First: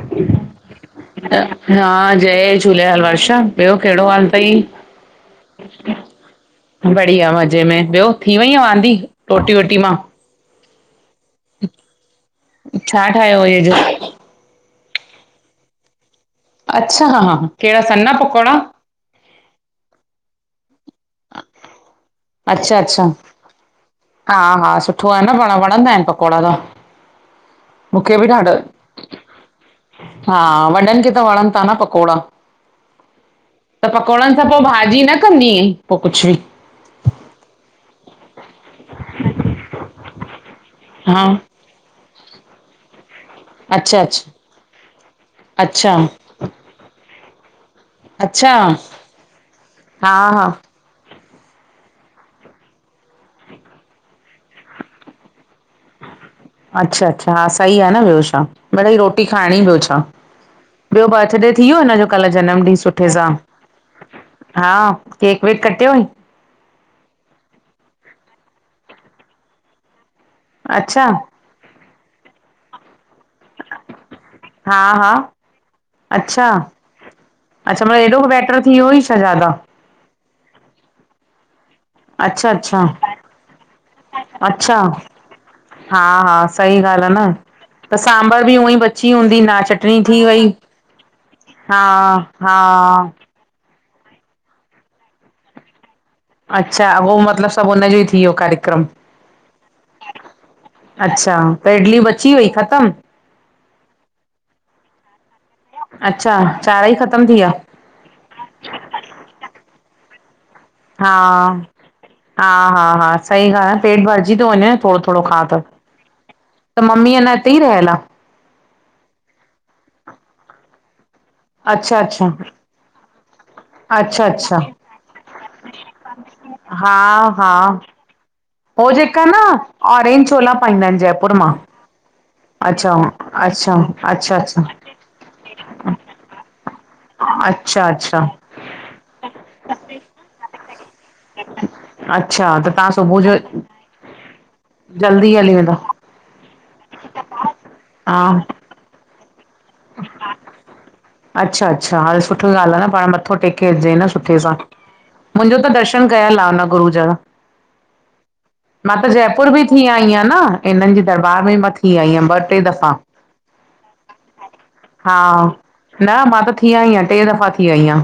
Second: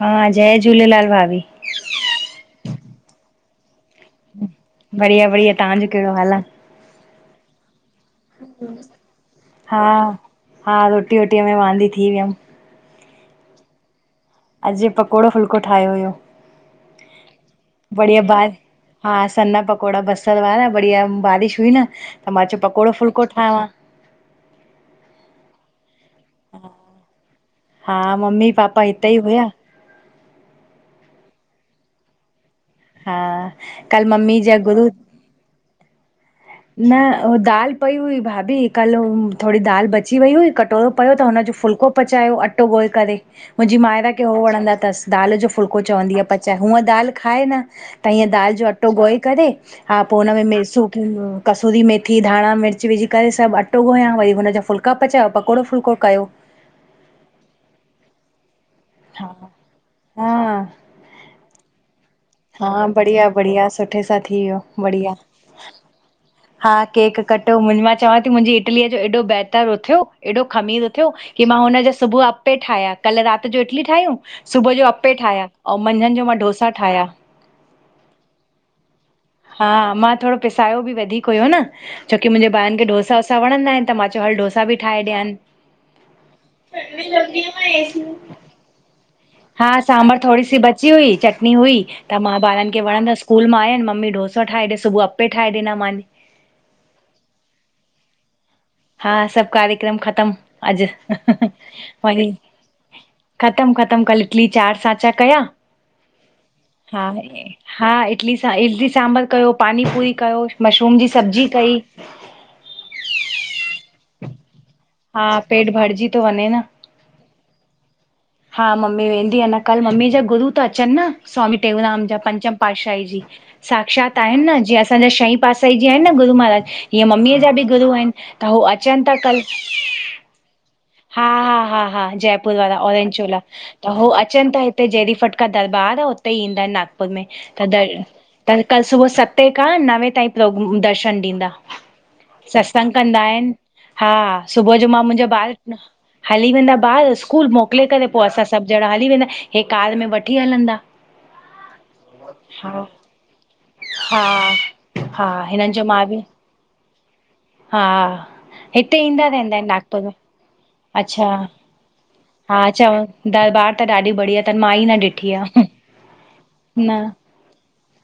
हा, जय झूलेलाल भाभी। हा, जय झूलेलाल वर्षा। ॿियो कहिड़ो हाल? अथई? बढ़िया-बढ़िया, त्हांजो कहिड़ो हाल आहे? बढ़िया मज़े में, ॿियो थी वईयं वांदी रोटी वोटी मां? हा हा, रोटी वोटीअ में वांदी थी वियमि। छा ठाहियो हुय अॼ? अॼु पकोड़ो फुल्को ठाहियो हुयो। अच्छा, हा, हा, हा बढिया बाहर हा सना पकोड़ा बसर वारा बढिया बारिश हुई न। त मां चयो अच्छा पकोड़ो अच्छा फुल्को ठाहियां। हा -हा सुठो आ न पाण़, वण़ंदा आहिनि पकोड़ा त। हा, मूंखे बि ॾाढा मम्मी-पापा ईते ई हुया। हा, वॾनं खे त वण़न ता न पकोड़ा। हा त कल पकोड़नं मम्मी सां जा पो गुरू भाॼी न कंदी ऐंई, पो कुछ बि। न, हो दाल पई हुई भाभी, कल्ह हु थोड़ी दाल बची वेई हुई कटोरो पयो त हा हुनजो फुल्को पचायो, अट्टो ॻोए करे। मुंहिंजी अच्छा मायरा खे अच्छा हो वणंदा तस, दाल जो फुल्को अच्छा चवंदी आ पचाए, हूंअं दाल खाए न। त ईअं अच्छा दाल जो अट्टो ॻोए करे, हा पो हुन में सुखीयूं कसुरी मेथी, धाण़ा, मिर्च विझी करे सभु अट्टो ॻोयां, वरी हुनजां फुल्का पचाया, पकोड़ो फुलको कयो। अच्छा-अच्छा। हा, सही आ न ॿियो छा? मिड़ईं रोटी हा खाय़ण़ी ॿियो छा? हा ॿियो बर्थडे थी वियो हिन जो? कल्ह जनम ॾींह हा सुठे बढ़िया सां। बढ़िया सुठे सां थी वियो हा, बढ़िया केक-वेक कटियो हई? हा, केक कटो। मां चवांती मुंहिंजी इटली अ जो हेॾो बेटर उथयो हेॾो खमीर अच्छा उथयो, की मां हुनजां सुबुह अप्पे ठाया। कल्ह रात त जो इटली ठायूं, सुबुह हा जो हा अप्पे ठाया, अऊं मंझंन जो मां अच्छा डोसा ठाया। अच्छा, मतलब हेॾो बेटर थी वयो हुई छा ज्यादा? हा, मां थोड़ो पिसायो बि वधीक हुयो न। छोकी मुंहिंजे अच्छा ॿारनि अच्छा खे डोसा-वोसा वणंदा आहिनि, त मां चयो हलु डोसा बि ठाहे ॾियांनि। हा-हा, सही ॻाल्हि आ न, त सांबर बि हुवईं बची हूंदी न, हा चटणी सांभर थी थोरी वई। सी बची हुई, चटनी हुई, हा त मां हा ॿारनि खे वणंदसि। स्कूल मां आया इन, मम्मी डोसा ठाहे ॾे, सुबुह अप्पे ठाहे ॾिना मान। अच्छा, हो मतलब सभु हुनजो ई थी वियो खाली हा, सभु कार्यक्रम ख़तम अॼु। अच्छा त इडली वरी बची वई ख़तमु ख़तम, ख़तम। कल्ह इटली चार सांचा कया। अच्छा, चाऱ ई हा ख़तम थी विया? हा, इटली सां--इटली सांबर कयो, पानी पूरी कयो, मशरूम जी सब्जी कई। हा-हा-हा। सही ॻाल्हि आ, पेट भरिजी तो वञे थोड़ो थोड़ो हा खा त, पेट भरिजी थो वञे न त मम्मी अञा हिते ई रहियल आ? हा मम्मी वेंदी अञा, कल्ह मम्मी जा गुरू ता अचनि न। स्वामी अच्छा टेऊराम जा अच्छा पंचम पाठशाही जी। साक्षात अच्छा आहिनि अच्छा न, जीअं असांजा शईपात साईं जी आहिनि न गुरू महाराज, हा हीअं मम्मी अ जा हा बि गुरु आहिनि। त हू हो अचऩ ता जेका न कल्ह। ऑरेंज छोला पाईंदा आहिनि जयपुर मां हा-हा-हा-हा जय पूरवारा, अच्छा ओंंरेंज चोला, अच्छा त हो अच्छा अचेन ता अच्छा हितेे जेण़ी पट का दरबार आ हुते ईंदा आहिनि नागपुर में, त अच्छा दर अच्छा त कल्ह सुबुह सतें खां नवें ताईं प्रोग--दर्शन ॾींदा। अच्छा, त तव्हां तंग सुबुह कंदा जो आहिनि? हाँ, सुबुह जो मां मुंहिंजो जल्दी ॿार हली वेंदा हली वेंदा ॿार, स्कूल मोकिले करे पो हा असां सभु ॼण़ा हली वेंदा हे कार में वठी हलंदा। अच्छा-अच्छा, हल सुठी ॻाल्हि आ हा न पाण़ मथो़ टेके अचे जेंईं न हा सुठे सां। हा मुंहिंजो त हिननि जो मां दर्शन बि कयल आ हुन गुरु जा। हा। मां हिते त ईंदा जयपुर रहंदा बि आहिनि थी नागपुर में आईयां न इन्हनि जी अच्छा दरबार में मां थी आई यां मां ॿ हा टे चव दफ़ा। दरबार त ॾाढी बढ़िया त मा ई न हा, ॾिठी आहे न मां त थी आई न यां, टे दफ़ा थी आई यां।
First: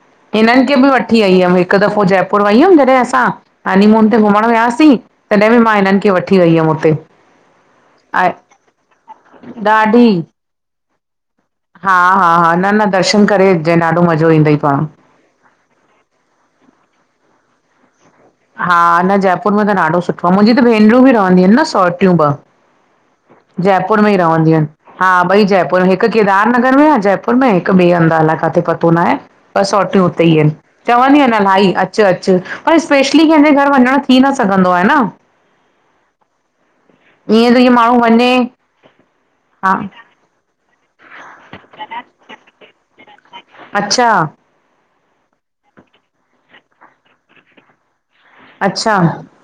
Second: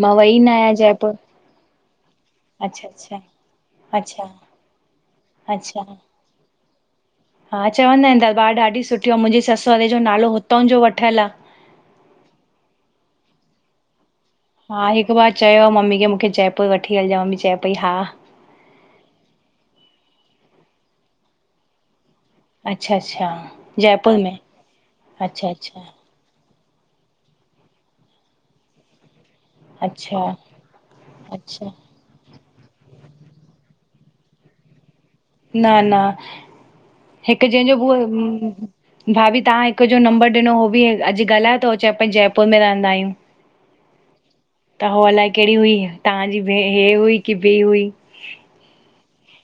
मां वई न हिननि आहियां खे बि जयपुर वठी वइयम हिकु हिकु दफ़ो जयपुर वई हुयमि अच्छा जॾहिं अच्छा असां हनीमून ते अच्छा घुमणु वियासीं, तॾहिं बि मां अच्छा हिननि खे वठी वठी वई हुयम हुत्ते। हा चवंदा आहिन दरबार ॾाढी सुठी आ, अंउ मुंहिंजे सससौरे जो ॾाढी नालो हुतांउं जो वठियलु आ। हा हा, ना ना दर्शन करे अचजंई, ॾाढो मज़ो ईंदई। हा पाण हिकु बार चयो मम्मी खे मूंखे जयपुर वठी हलजां, मम्मी चए पई, हा। हा न जयपुर में त ॾाढो सुठो आ, मुंहिंजी त भेनरूं बि रहंदियूं आहिन न सोटियूं ॿ। अच्छा अच्छा जयपुर में ई रहंदियसि आहिन, हा ॿई अच्छा जयपुर अच्छा में हिकु केदार नगर में आ जयपुर में, हिकु ॿिए हंधि आ, अलाए काथे आ पतो न आहे। ॿ सौटियूं अच्छा उते ई आहिन, चवंदी आन इलाही अच्छा अच अचु, पर स्पेशली कंहिंजे घर वञण थी न सघंदो आहे न। न न हिकु ईअं त ईअं जंहिंजो माण्हू वञे ब भाभी तहां हा हिक जो नंबर ॾिनो हो बि अॼु ॻल्हाए थो चए प्यो जयपुर में रहंदा आहियूं त् अच्छा त उहो अलाए कहिड़ी हुई, तहांजी भे हे हुई की ॿी हुई! अच्छा,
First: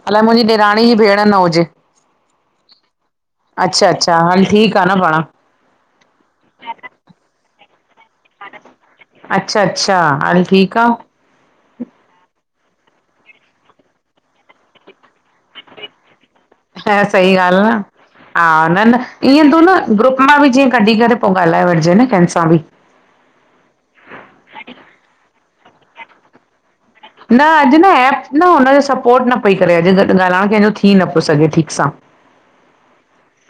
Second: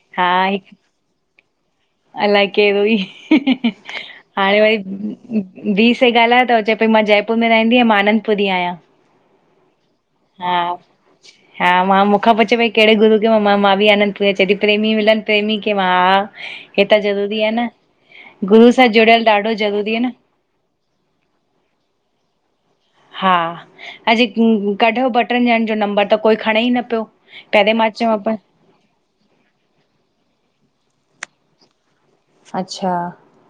अलाए हा मुंजी ॾेराणी जी भेंण न हुजे! अलाए केर हुई, अच्छा अच्छा हल हाणे वरी ठीकु आहे न पाण ॿी शै ॻाल्हयो त चए पई मां जयपुर में रहंदी आहियां, मांआनंद अच्छा अच्छा, हल हा ठीकु आ। हा मां मूंख पुच्छे पई, कहिड़े गुरू खे मां बि चयो आनंदपुर, चॾी प्रेमी मिलन प्रेमी के, मां [unintelligible] ह सही ज़रूरी आहे ॻाल्हि आ, न हा, गुरू सां न न जुड़ियल ॾाढो ईअं थो न ज़रूरी आहे ग्रुप मां बि जीअं कढी करे पो ॻाल्हाए वठिजे न कंहिंस सां बि। हा, अॼु कढियो ॿ ट्रिन ॼणनि जो नंबर त कोई खणे ई न पियो। न पहिरें अॼु न मां चवां एप पई न हुनजो सपोर्ट न पई करे, अॼु ॻाल्हाइणु कंहिंजो थी न पियो सघे ठीकु सां। अच्छा!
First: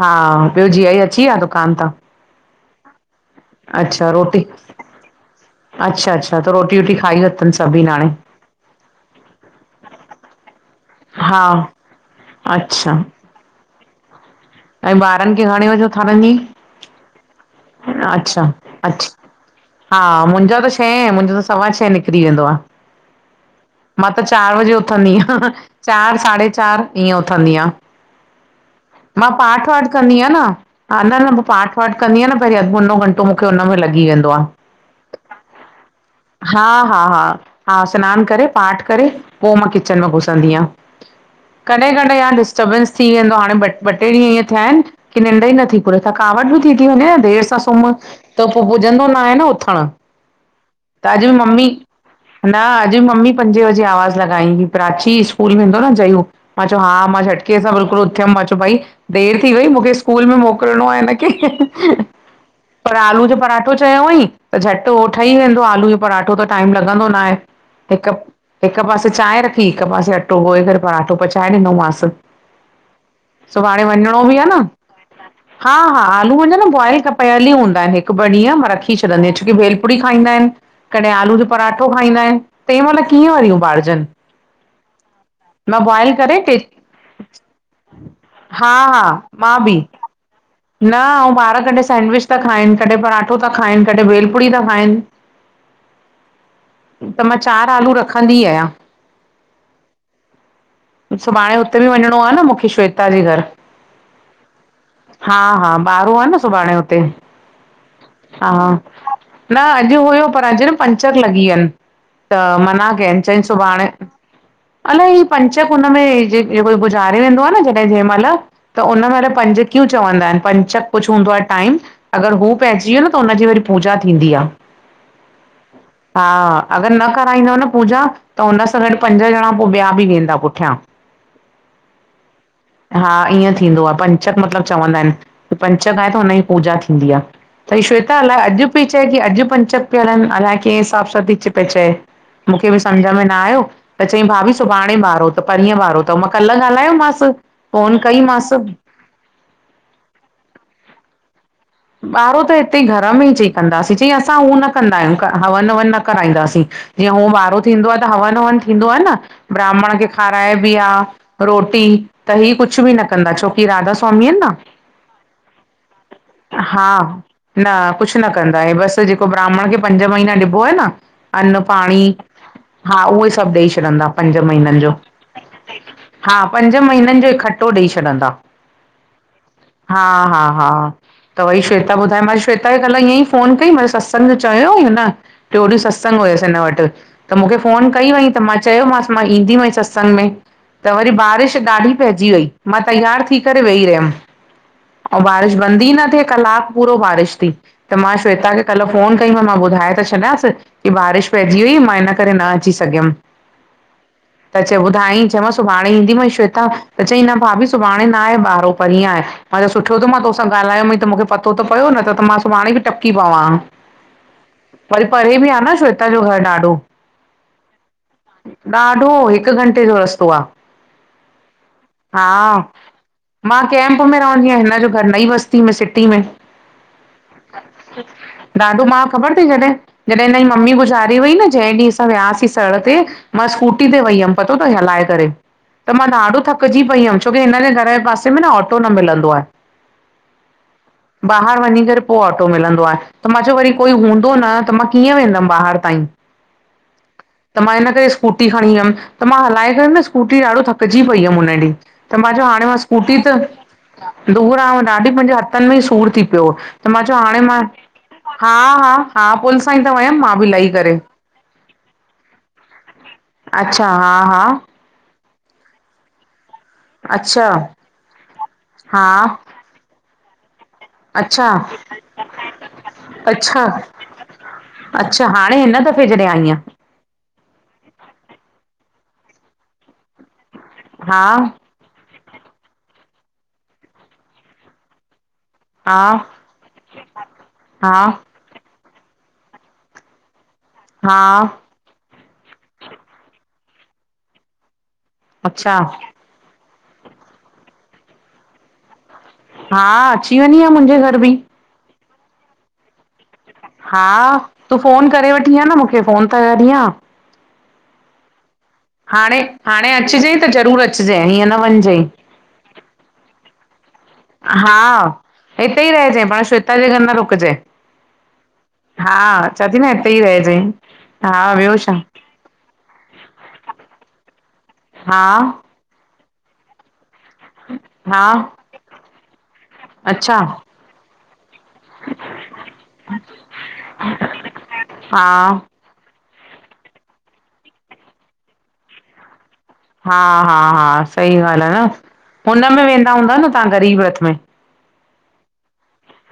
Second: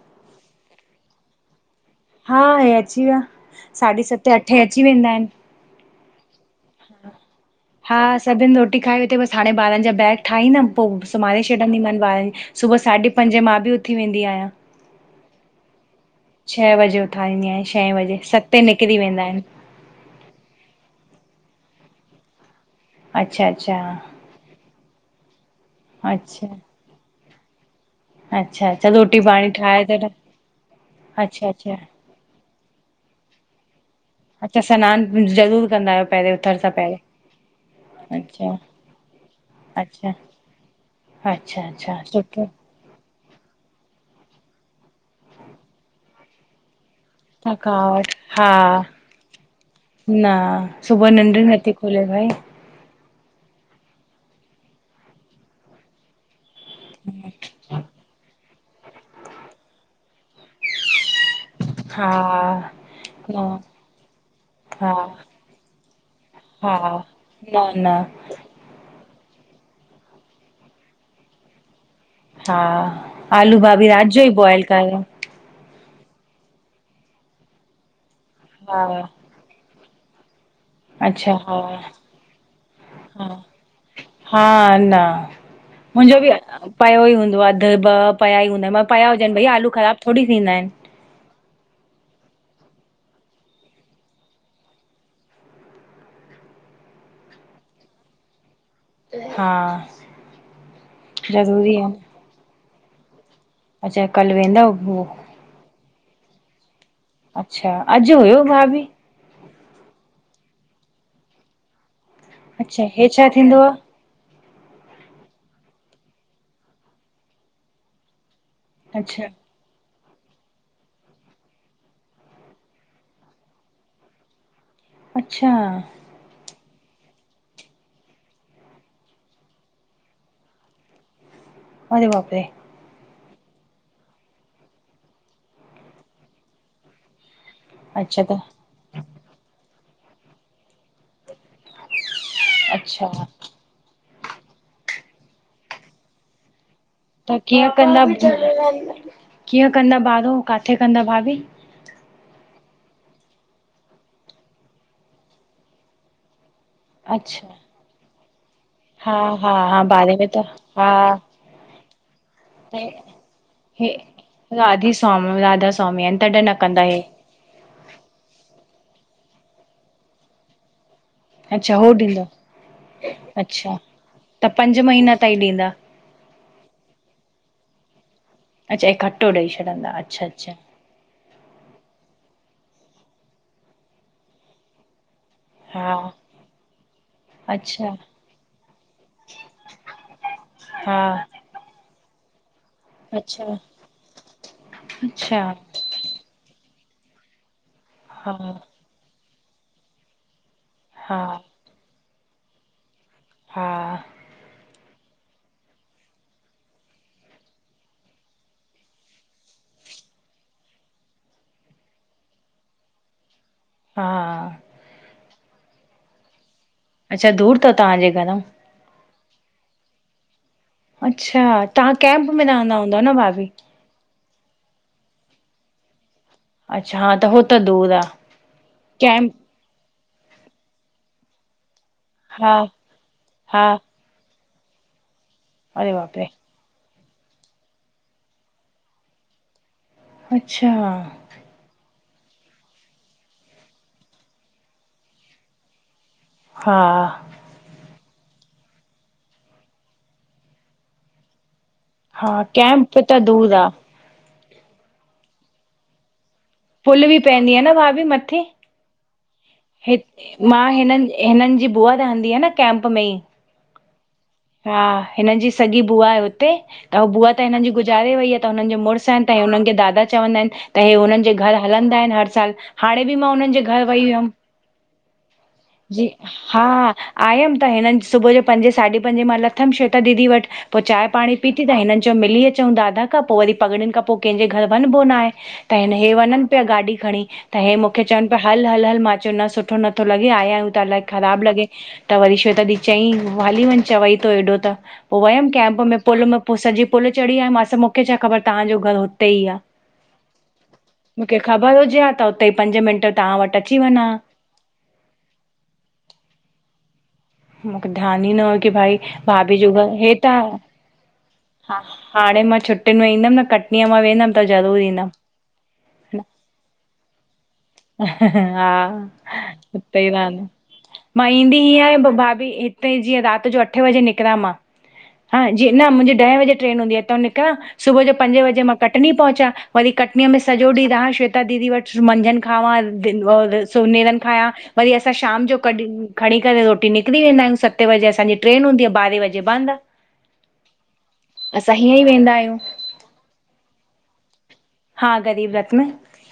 हा, ॿियो जीयाजी अची विया दुकानु तां? हा इहे अची विया, साढे अच्छा सतें रोटी अठे अची वेंदा आहिन। अच्छा अच्छा त रोटी वोटी खाई वरतनि सभी हांणे? सभिन रोटी खाई वरति बस हाणे बांरन जा बैग ठाहींदम, पो सुम्हारे हा छॾींदीमानि ॿारनि सुबुह अच्छा साढे पंजें मां बि उथी वेंदी आयां। ऐं ॿारनि खे घणे वॼे उथारिंदी छह बजे उथारींदी आहियां छहें आंईं, बजे अच्छा सते निकिरी वेंदा अच्छा। आहिनि हा मुंहिंजो त छैं, मुंहिंजो त सवा छैं निकिरी वेंदो अच्छा अच्छा आ। मां त चार वजे उथणंदी आहयां, चार अच्छा साढे चार। ईअं उथंदी आंयां। अच्छा अच्छा रोटी मां पाणी पाठ ठाहे वाठ त कंदी आहियां न, ह न न पो अच्छा अच्छा पाठ वाठ कंदी आहियां न पहिरीं अधु मुनो घंटो त मूंखे हुन में लॻी वेंदो आ, अच्छा सनानु ज़रूरु कंदा आहियो पहिरियों उथण हा सां हा हा हा सनानु करे पहिरियों पाठ करे पो मां अच्छा किचन में अच्छा घुसंदी आं। अच्छा कॾहिं अच्छा कॾहिं यार सुठो डिस्टर्बंस थी वेंदो हाणे। ॿ ॿ टे ॾींहं इअं थिया आहिन। की ड ई नथीुरे तकावट बि थी। थी वञे न। देरि सां सुम्हहि थकावट हा त पोइ पुजंदो न आहे न उथण। न सुबह निंद्र ही नथी खोले भाई। न अॼु बि मम्मी पंजे बजे आवाज़ु लॻाई हुई प्राची स्कूल में वेंदो न जयूं - - मां चयो हा मां छटकीअ सां बिल्कुलु उथियम मां - - भई देरि थी वई मूंखे स्कूल में मोकिलणो आ हिन खे। हा पर आलू जो हा पराठो चयोईं त झटि हा उहो ठही वेंदो आलू जो पराठो त टाइम लॻंदो न आ। ह न - - हिक हिक पासे चांहि रखी हिकु पासे अटो ॻोए करे पराटो पचाए ॾिनोमांस। हा आलू भाभी रात जोई बि आहे न बॉइल कयो? हा हा, आलूं त पहिरीं ई बॉयल कयल हूंदा आहिन, हिक बर्तन में हा रखी छॾी छुके वेल - - पूड़ी खाईंदा आहिन। कॾहिं अच्छा आलू जो हा पराठो खाईंदा आहिन तंहिं महिल हा कीअं वारियूं बारिजन। हा न मां बॉइल मुंहिंजो बि करे ट - - पयो ई हूंदो आहे अधु ॿ पिया ई हूंदा आहिन म हा पिया हुजन भई मां आलू बि ख़राब थोरी थींदा आहिन। न आऊं ॿार कॾहिं सेंंडविच था खाइन, कॾहिं पराठो था खाइन, कॾहिं भेलपूरी था खाइन। [inaudible] त मां चारि आलू रखंदी आहियां। हा। सुभाणे ज़रूरी हुते बि आहिनि वञणो आ न मूंखे श्वेता जे घर। अच्छा कल्ह वेंदाव [unintelligible] हा हा ॿारहो आ न सुभाणे हुते। अच्छा, अॼु हुयो हा भाभी। न अॼु हुयो, पर अॼु न पंचर लॻी वियन। त अच्छा मना हे कयन छा चयन थींदो सुभाणे आहे [unintelligible] अलाए ही [unintelligible] त हुनॼ में [unintelligible] गुजारे वेंदो आ न जॾहिं जहैं महिल त हुन महिल अच्छा पंज। क्यूं चवंदा आहिन, पंचक कुछ हूंदो आहे टाइम। अगर हू पइजी वियो न त हुनजी वरी पूजा थींदी आ। अच्छा! हा, अगरि न कराईंदव न पूजा, त हुन सां गॾु पंज ॼणा पोइ ॿिया बि वेंदा। [unintelligible] अरे बाप रे! हा, ईअं थींदो आहे, पंचक मतलब चवंदा आहिन। त पंचक आहे त हुनजी पूजा थींदी आ। त हीय श्वेता अच्छा त अलाए अॼु पई चए की अॼु पंचक पया हलन अलाए कीअं हिसाब सां थी च पई चए। मूंखे बि अच्छा समुझ में न आयो, त चेईं भाभी सुभाणे ॿारहो। त परीहं वारो त मां कल्ह ॻाल्हायो मांस। त कीअं कंदा [unintelligible] कीअं कंदा ॿारहो काथे कंदा भाभी? ॿारहो त हितेइ घर में ई चई कंदासीं, चई असां हूअ न कंदा आहियूं हवन- हवन न कराईंदासीं। जीअं हूअं अच्छा ॿारहो थींदो आह त हवन-हवन थींदो आह न, हा हा हा ब्राह्मण खे बारे में त खहाराएबी हा आह। रोटी, त ही कुछ बि न कंदा, छोकिह राधास्वामी आहिन न। राधास्वामी। हा, न कुछ न कंदा हे बसि जेको ब्राह्मण खे पंज महीना ॾिबो आहे न। अन्न अच्छा हो पाणी, ॾींदो हा उहे सभु ॾेई अच्छा छॾंदा पंज त महीननि जो। महीना ताईं ॾींदा हा, पंज महीिननि जो इकठ्ठो ॾेई छॾंदा। अच्छा इकठ्ठो ॾेई छॾंदा, हा हा अच्छा-अच्छा। हा त उओइ श्वेता ॿुधायो, मां श्वेता खे कल्ह ईअंई फोन कई मां चयो सत्संग जो चयो हुअईं हुन। टयोॾी हा सत्संग हुयस हिन वट। त मुखे फ़ोन अच्छा कई हुईं त मां चयोमांस मां ईंदीमहि सत्संग में। त हा वरी बारिश ॾाढी पहजी वहि, मां तैयार थी अच्छा करे वेईी रहियम आऊं अच्छा बारिश बंद हि न थिए कलाक पूरो बारिश थी, त मां हा श्वेता खे कल फोन कई मांस मां ॿुधाए त छॾियांस। कि हा बारिश पहिजी वई मां इन करे न अची सॻयुम। हा त ॿुधाईं चयोमांस सुभाणे ईंदीमई, श्वेता त चईं न भाभी सुभाणे न आहे ॿारहो परीहं आहे। हा त सुठो थयो त मां तोसां ॻाल्हायो मई, त मुखे पतो त पयो न त-त मां सुभाणे बि टपकी पवांंहां। हा वरी परे बि आ न श्वेता जो घर ॾाढो अच्छा दूर थव तव्हांजे घराऊं? ॾाढो! हिक घंटे जो रस्तो आ। अच्छा! तव्हां कैमप में रहंदा हूंदव न भाभी? कैमप में रहंदी आहियां, हिन जो घर नई बस्ती में सिटी में। अच्छा हा त हो त दूर आहे ॾाढो मां कैंप ख़बर थई जॾहि जॾहिं हिनजी मम्मी गुज़ारे वई न, जंहिं ॾींह असां वियासीं हा सर ते मां हा स्कूटी ते वयी हम पतो तई हलाए करे, अरे त मां बाप रे ॾाढो थक थकजी पई हुयम छो की हिन जे घर जे पासे में न ऑटो न मिलंदो आहे। अच्छा ॿाहर वञी करे पो ऑटो मिलंदो आहे त मां चयो वरी कोई हूंदो न त मां कीअं वेंदम ॿाहर ताईं हा त मां हिन करे स्कूटी खणी वयम, त मां हलाए करे न स्कूटी ॾाढो थकजी पई हुम उन्हें ॾींह। त हा मां चयो हाणे मां कैंप स्कूटी त दूर आहे त दूर आ ॾाढी मुंजे हथन में ई सूर थी पियो। त मां पुल बि चओ हाणे पवंदी मां आहे न भाभी मथे हा-हा-हा पुल सां ई त वयम मां बि लही करे हिनन जी बुआ रहंदी आ न कैंप में ई अच्छा, हा-हा हा हिनन जी सॻी बुआ आहे हुते। त हू बुआ त अच्छा हिनन जी गुजारे वई आहे त हुन हा मुड़स आहिन त हुनन जे दादा चवंदा आहिन त हे हुननि जे अच्छा घर हलंदा आहिन हर साल, हाणे बि मां हुनन अच्छा जे घरु वेई हुअम। अच्छा हाणे इन जी, हा-हा आयम त हिनन सुबुह जो पंजे साढी पंजे मां लथम श्वेता दीदी वट पो चांय हा पाणी पीती त हिनन चयो मिली अचूं दादा खां पो वरी पगड़ियन खां पो कंहिंजे घर वञबो न आहे। त हिन हा हे वञन पिया गाॾी खणी त हे हा मुखे चवन पया हल-हल-हल मां चयो न सुठो नथो लॻे। भई आया आहियूं त अलाए हा ख़राब लॻे त वरी शवेटा दी चईं हली वञ चवई थो एॾो त। पो वयम अच्छा कैब में पुल में पो सॼी पुल चढ़ी आयिम मुखे छा ख़बर तव्हांजो घर हुते ई आ। हा अची वञी आहे मुंहिंजे घर बि मुखे ख़बर हुजे हा त उते ई पंज मिंट तव्हां वट हा तूं फ़ोन करे वठी आ न मुखे फ़ोन त करीं हा। मुखे ध्यान ई न हो कि भाई हाणे भाभी जो घर हाणे हेठ आ, अचिजांइ त ज़रूर अचिजांइ हीअं न ह वञिजांइ हाणे मां छु छुटिन में ईंदम न कटनीअ मां वेंदम त ज़रूर ईंदम। इते ई रहजईं पाण श्वेता जे घर न रुकजईं। हा सही हिते ई ॻाल्ह आ, रहिजांइ मां हा ईंदी ॿियो ईंअ छा आहियां पो भाभी हिते जीअं रात जो अठ बजे निकरां मां हा जी न मुंजी ॾहें बजे ट्रेन हूंदी आ हितऊं निकरां सुबुह जो हा पंजे बजे मां कटनी पहुचां वरी कटनीअ अच्छा में सॼो ॾींह रहां श्वेता दीदी वट। मंझंन खावां, सुबूह नेरन खावां वरी असां हा शाम जो कॾहिं खणी करे रोटी निकरी वेंदा आहियूं सते बजे असांजी ट्रेन हूंदीअ आ ॿारहें बजे बंद हा-हा-हा सही ॻाल्ह आ न ई वेंदा आहियूं हुन में वेंदा हूंदव न तव्हां ग़रीब रथ में? हा ग़रीब रथ में।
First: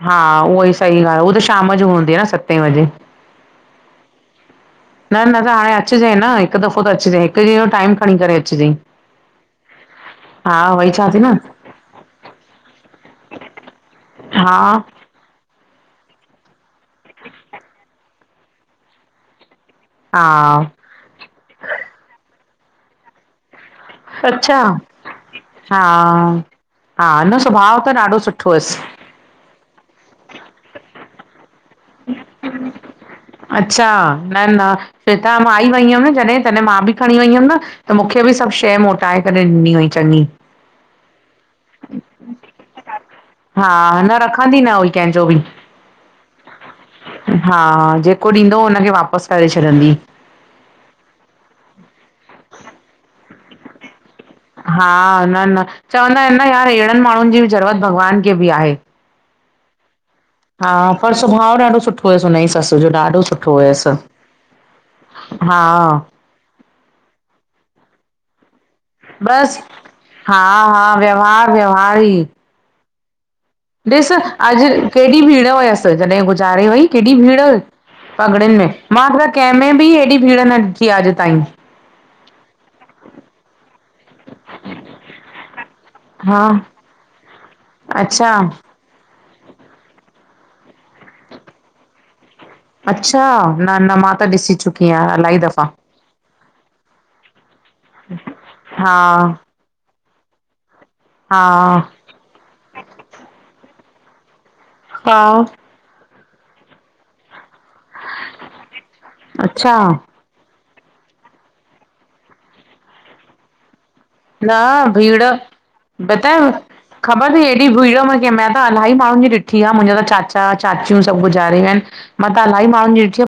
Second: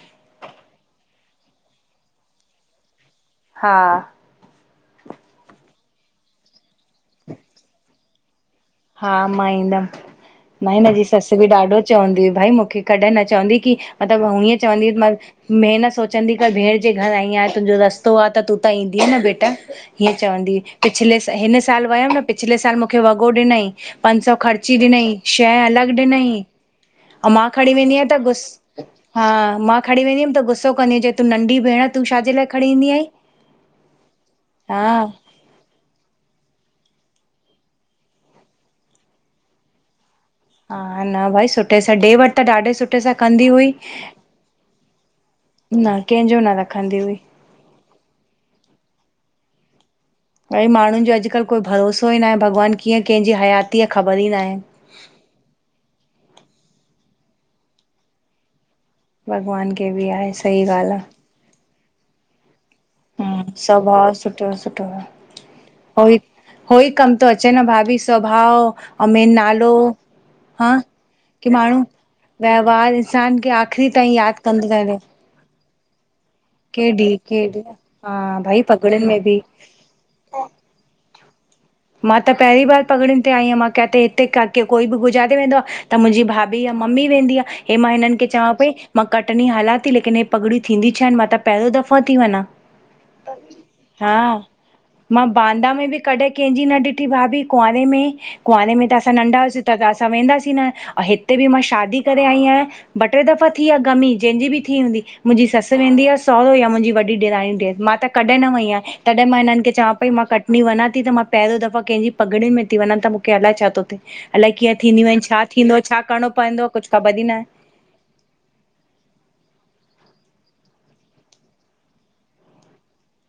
हा उहो ई सही ॻाल्ह आ, उहा त शाम जो हूंदी आ न सते वॼे हा न-न त हाणे अच जांइ न हिक दफ़ो त अचजांइ हिक ॾींहं जो टाइम खणी करे अचजांइ। हा मां ईंदम। भाई हिनजी चवां थी सस न बि ॾाढो चवंदी हुई भाई मुखे कॾहिं न चवंदी की मतलब हा हअं चवंदी हुई मांस में न सोचंदी कर भेण जे घर आई आहियां तुंजो रस्तो आ त तूं त ईंदी न बेटा। हीअं चवंदीई हा पिछले स हिन साल वयम न पिछले साल मुखे वॻो ॾिनई। पंज सौ अच्छा खर्ची ॾिनई शइ हा अलग ॾिनई हा अ न मां खणी सुभाउ वेंदी आहियां त ॾाढो गुस सुठो हुयसि हा मां खणी वेंदी हुअम त गुसो कंदी हुई जें तूं नंढी भेण तूं छाजे लाइ खणी ईंदी आहीं? अच्छा न-न हा फिर त मां ई वई हुयम न जॾहिं, तॾहिं मां बि खणी वई हुयम न त मुखे बि सभ शइ मोटाए करे ॾिनी हुई चङी। हा न भाई सुठे सां, ॾे वठ त ॾाढे सुठे सां कंदी हुई। हा न रखंदी न हुई कंहिंजो बि। न कंहिंजो न रखंदी हुई हा जेको ॾींदो हुनखे वापस करे छॾंदी। भई माण्हुन जो अॼकल्ह कोई भरोसो ई न आहे भॻवान कीअं कंहिंजी हयाती आहे ख़बर ई ना आहे। हा न-न चवंदा आहिन न यार अहिड़न माण्हुन जी बि ज़रूरत भॻवान खे बि आहे। भॻवान के बि आहे सही हा ॻाल्हि पर स सुवभाव ॾाढो सुठो हुयस हुनजी सस जो ॾाढो आहे सुठो हुयस स्वभाव सुठो सुठो आहे हा हो ई हो ई कम थो अचे न भाभी, सवभाव ओ मेन बस नालो, हा की व्यवहार माण्हू व्यवहार ई व्यवहार इंसान खे आख़िरी ॾिस ताईं यादि अॼ कंदो था रहे केॾी भीड़ हुयस ज गुज़ारे वई। केॾी भीड़ई। हा पग्रिन भई में। पगड़ियुनि मां त बि कै में बि, हेड़ी भीड़ न डिठी आ अज ताईं मां त पहिरीं बार पगड़न ते आई आहियां मां किथे - के कोई बि गुज़ारे वेंदो आ त मुंजी हा भाभी या मम्मी वेंदी आ, हे मां हिनन खे अच्छा चवां पई मां कटनी हलां थी लेकिन हे पगड़ियूं थींदी छा हिन मां त पहिरियों दफ़ो थी वञा। अच्छा न न मां हा त ॾिसी चुकी आहियां मां इलाही दफ़ा बांदा में बि कॾहिं कैंजी न ॾिठी भाभी कुआरे, में कुआरे में त हा असां नंढा हूंदा सी त असां वेंदासीं न हित्ते हा भी मा शादी करे आयी आया, ॿ- ट्रे दफा थी आ ग़मी, जैंजी भी थी हूंदी, हा मुंजी सस अ वेंदी आ सहुरो या मुंजी वॾी डेरानी ॾेर मां त कॾहिं न वई आहियां, तॾहिं मां हिनन खे अच्छा चवां पई, मां कट नी वञा थी त मां पहिरियों दफ़ा कंहिंजी पगड़ियुन में थी वञा त माखे अलाए छा थो थिए। अलाए न कीअं थींदियूं भीड़ आहिन, छा थींदो, छा करिणो पवंदो, आ कुछ ख़बर ई ना आ डियो मां त इलााईी माण्हुन जी ॾिठी आ मुंजा त चाचा चाचियूं सभु गुज़ारे वया आहिन। मां त अलाही माण्हुन जी ॾिठि आ।